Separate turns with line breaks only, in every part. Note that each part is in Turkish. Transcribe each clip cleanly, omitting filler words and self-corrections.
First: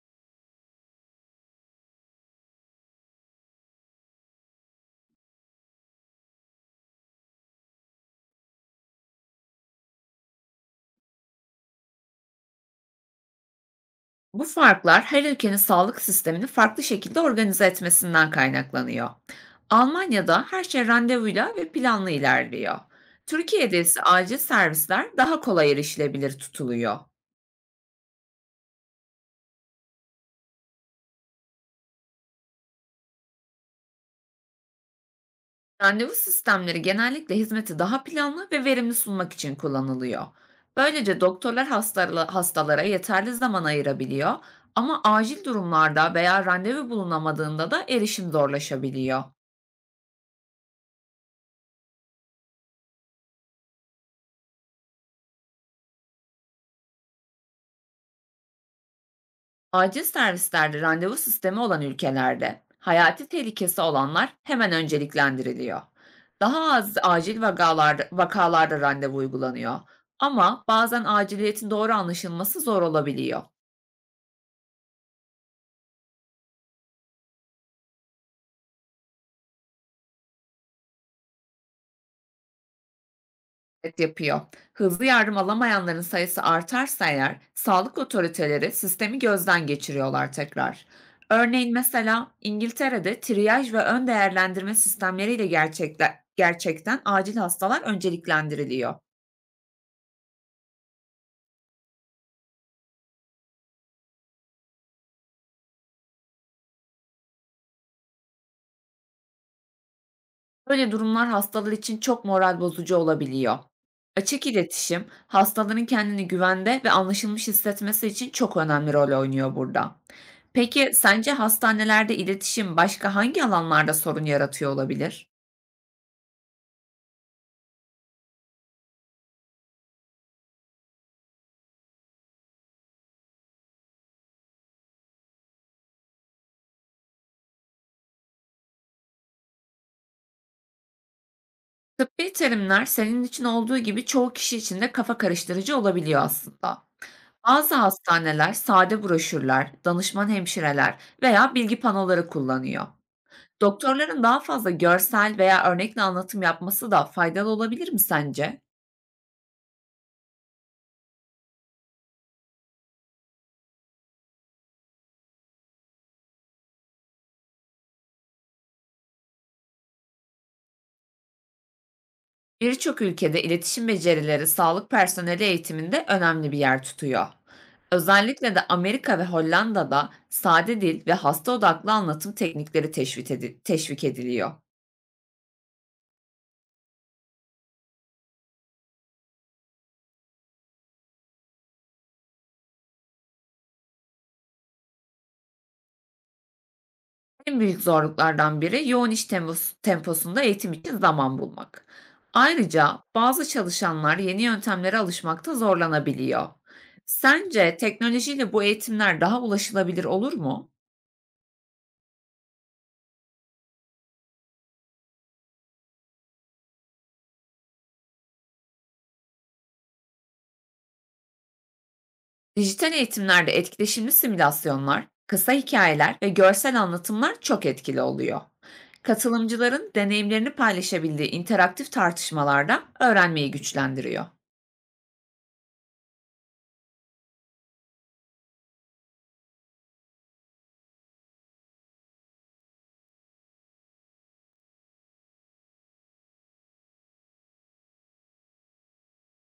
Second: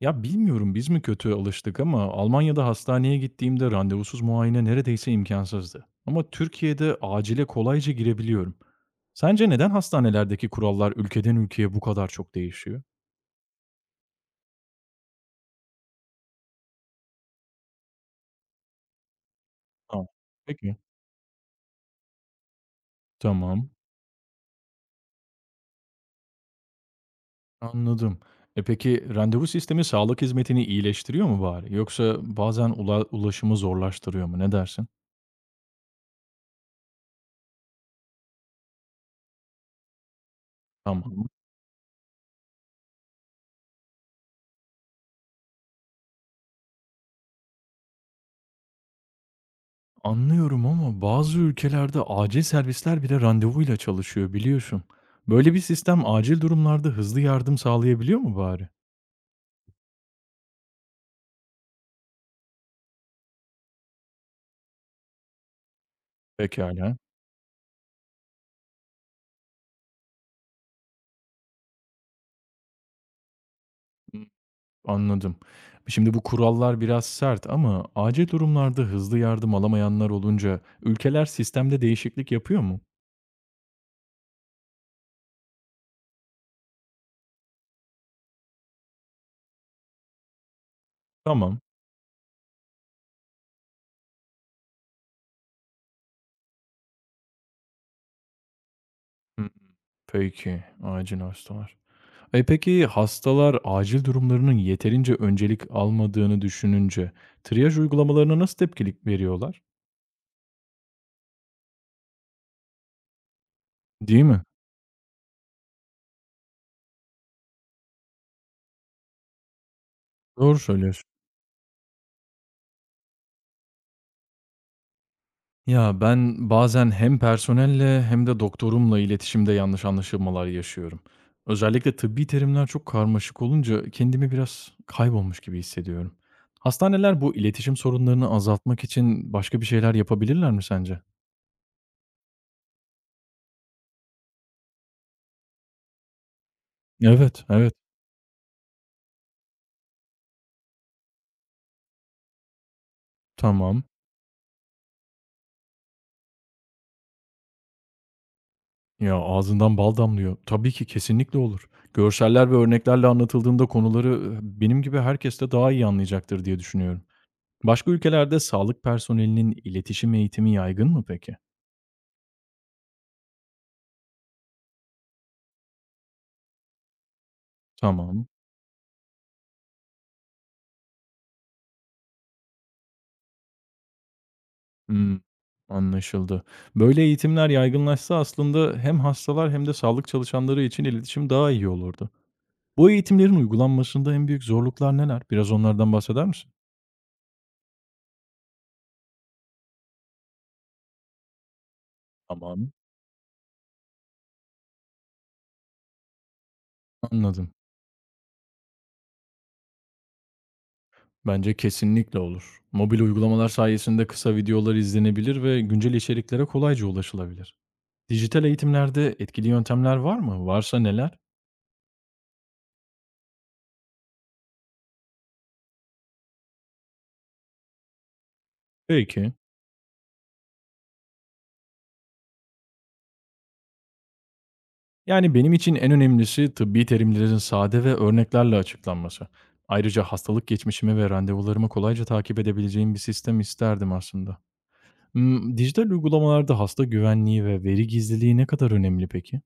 Ya, bilmiyorum biz mi kötü alıştık ama Almanya'da hastaneye gittiğimde randevusuz muayene neredeyse imkansızdı. Ama Türkiye'de acile kolayca girebiliyorum. Sence neden hastanelerdeki kurallar ülkeden ülkeye bu kadar çok değişiyor?
Bu farklar her ülkenin sağlık sistemini farklı şekilde organize etmesinden kaynaklanıyor.
Ha,
Almanya'da her
peki.
şey randevuyla ve planlı ilerliyor.
Tamam,
Türkiye'de ise acil servisler daha kolay erişilebilir tutuluyor.
anladım. E, peki randevu sistemi sağlık hizmetini iyileştiriyor mu bari yoksa bazen ulaşımı zorlaştırıyor mu? Ne dersin?
Randevu sistemleri genellikle hizmeti daha planlı ve verimli sunmak için kullanılıyor. Böylece
Tamam.
doktorlar hastalara yeterli zaman ayırabiliyor ama acil durumlarda veya randevu bulunamadığında da erişim zorlaşabiliyor.
Anlıyorum ama bazı ülkelerde acil servisler bile randevuyla çalışıyor biliyorsun. Böyle bir sistem acil durumlarda hızlı yardım sağlayabiliyor mu bari?
Acil servislerde randevu sistemi olan ülkelerde hayati tehlikesi olanlar hemen önceliklendiriliyor. Daha az
Pekala,
acil vakalarda randevu uygulanıyor. Ama bazen aciliyetin doğru anlaşılması zor olabiliyor.
hı, anladım. Şimdi bu kurallar biraz sert ama acil durumlarda hızlı yardım alamayanlar olunca ülkeler sistemde değişiklik yapıyor mu?
Evet, yapıyor. Hızlı yardım alamayanların sayısı artarsa eğer sağlık otoriteleri sistemi gözden geçiriyorlar tekrar.
Tamam.
Örneğin mesela İngiltere'de triyaj ve ön değerlendirme sistemleriyle gerçekten acil hastalar önceliklendiriliyor.
Hı, peki, acil hastalar. E, peki hastalar acil durumlarının yeterince öncelik almadığını düşününce triyaj uygulamalarına nasıl tepkilik veriyorlar?
Böyle durumlar hastalar için çok moral bozucu olabiliyor.
Değil mi?
Açık iletişim, hastaların kendini güvende ve anlaşılmış hissetmesi için çok önemli rol oynuyor burada.
Doğru
Peki
söylüyorsun.
sence hastanelerde iletişim başka hangi alanlarda sorun yaratıyor olabilir?
Ya, ben bazen hem personelle hem de doktorumla iletişimde yanlış anlaşılmalar yaşıyorum. Özellikle tıbbi terimler çok karmaşık olunca kendimi biraz kaybolmuş gibi hissediyorum. Hastaneler bu iletişim sorunlarını azaltmak için başka bir şeyler yapabilirler mi sence?
Tıbbi terimler senin için olduğu gibi çoğu kişi için de kafa karıştırıcı olabiliyor aslında.
Evet, evet.
Bazı hastaneler sade broşürler, danışman hemşireler veya bilgi panoları kullanıyor.
Tamam.
Doktorların daha fazla görsel veya örnekle anlatım yapması da faydalı olabilir mi sence?
Ya, ağzından bal damlıyor. Tabii ki, kesinlikle olur. Görseller ve örneklerle anlatıldığında konuları, benim gibi herkes de daha iyi anlayacaktır diye düşünüyorum. Başka ülkelerde sağlık personelinin iletişim eğitimi yaygın mı peki?
Birçok ülkede iletişim becerileri sağlık personeli eğitiminde önemli bir yer tutuyor.
Tamam.
Özellikle de Amerika ve Hollanda'da sade dil ve hasta odaklı anlatım teknikleri teşvik ediliyor.
Hımm. Anlaşıldı. Böyle eğitimler yaygınlaşsa aslında hem hastalar hem de sağlık çalışanları için iletişim daha iyi olurdu. Bu eğitimlerin uygulanmasında en büyük zorluklar neler? Biraz onlardan bahseder misin?
En büyük zorluklardan biri yoğun iş temposunda eğitim için zaman bulmak.
Tamam.
Ayrıca bazı çalışanlar yeni yöntemlere alışmakta zorlanabiliyor.
Anladım.
Sence teknolojiyle bu eğitimler daha ulaşılabilir olur mu?
Bence kesinlikle olur. Mobil uygulamalar sayesinde kısa videolar izlenebilir ve güncel içeriklere kolayca ulaşılabilir. Dijital eğitimlerde etkili yöntemler var mı? Varsa neler?
Dijital eğitimlerde etkileşimli simülasyonlar, kısa hikayeler ve görsel anlatımlar çok etkili oluyor.
Peki.
Katılımcıların deneyimlerini paylaşabildiği interaktif tartışmalarda öğrenmeyi güçlendiriyor.
Yani benim için en önemlisi tıbbi terimlerin sade ve örneklerle açıklanması. Ayrıca hastalık geçmişimi ve randevularımı kolayca takip edebileceğim bir sistem isterdim aslında. Hmm, dijital uygulamalarda hasta güvenliği ve veri gizliliği ne kadar önemli peki?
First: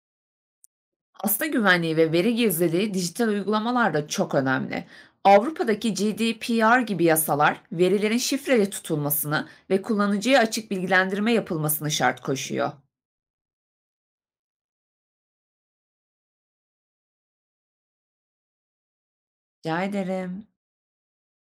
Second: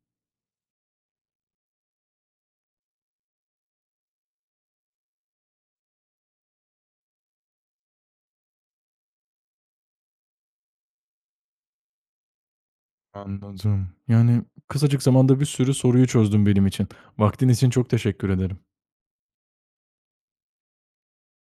Hasta güvenliği ve veri gizliliği dijital uygulamalarda çok önemli. Avrupa'daki GDPR gibi yasalar verilerin şifreli tutulmasını ve kullanıcıya açık bilgilendirme yapılmasını şart koşuyor.
Anladım. Yani kısacık zamanda bir sürü soruyu çözdüm benim için. Vaktin için çok teşekkür ederim.
Rica ederim.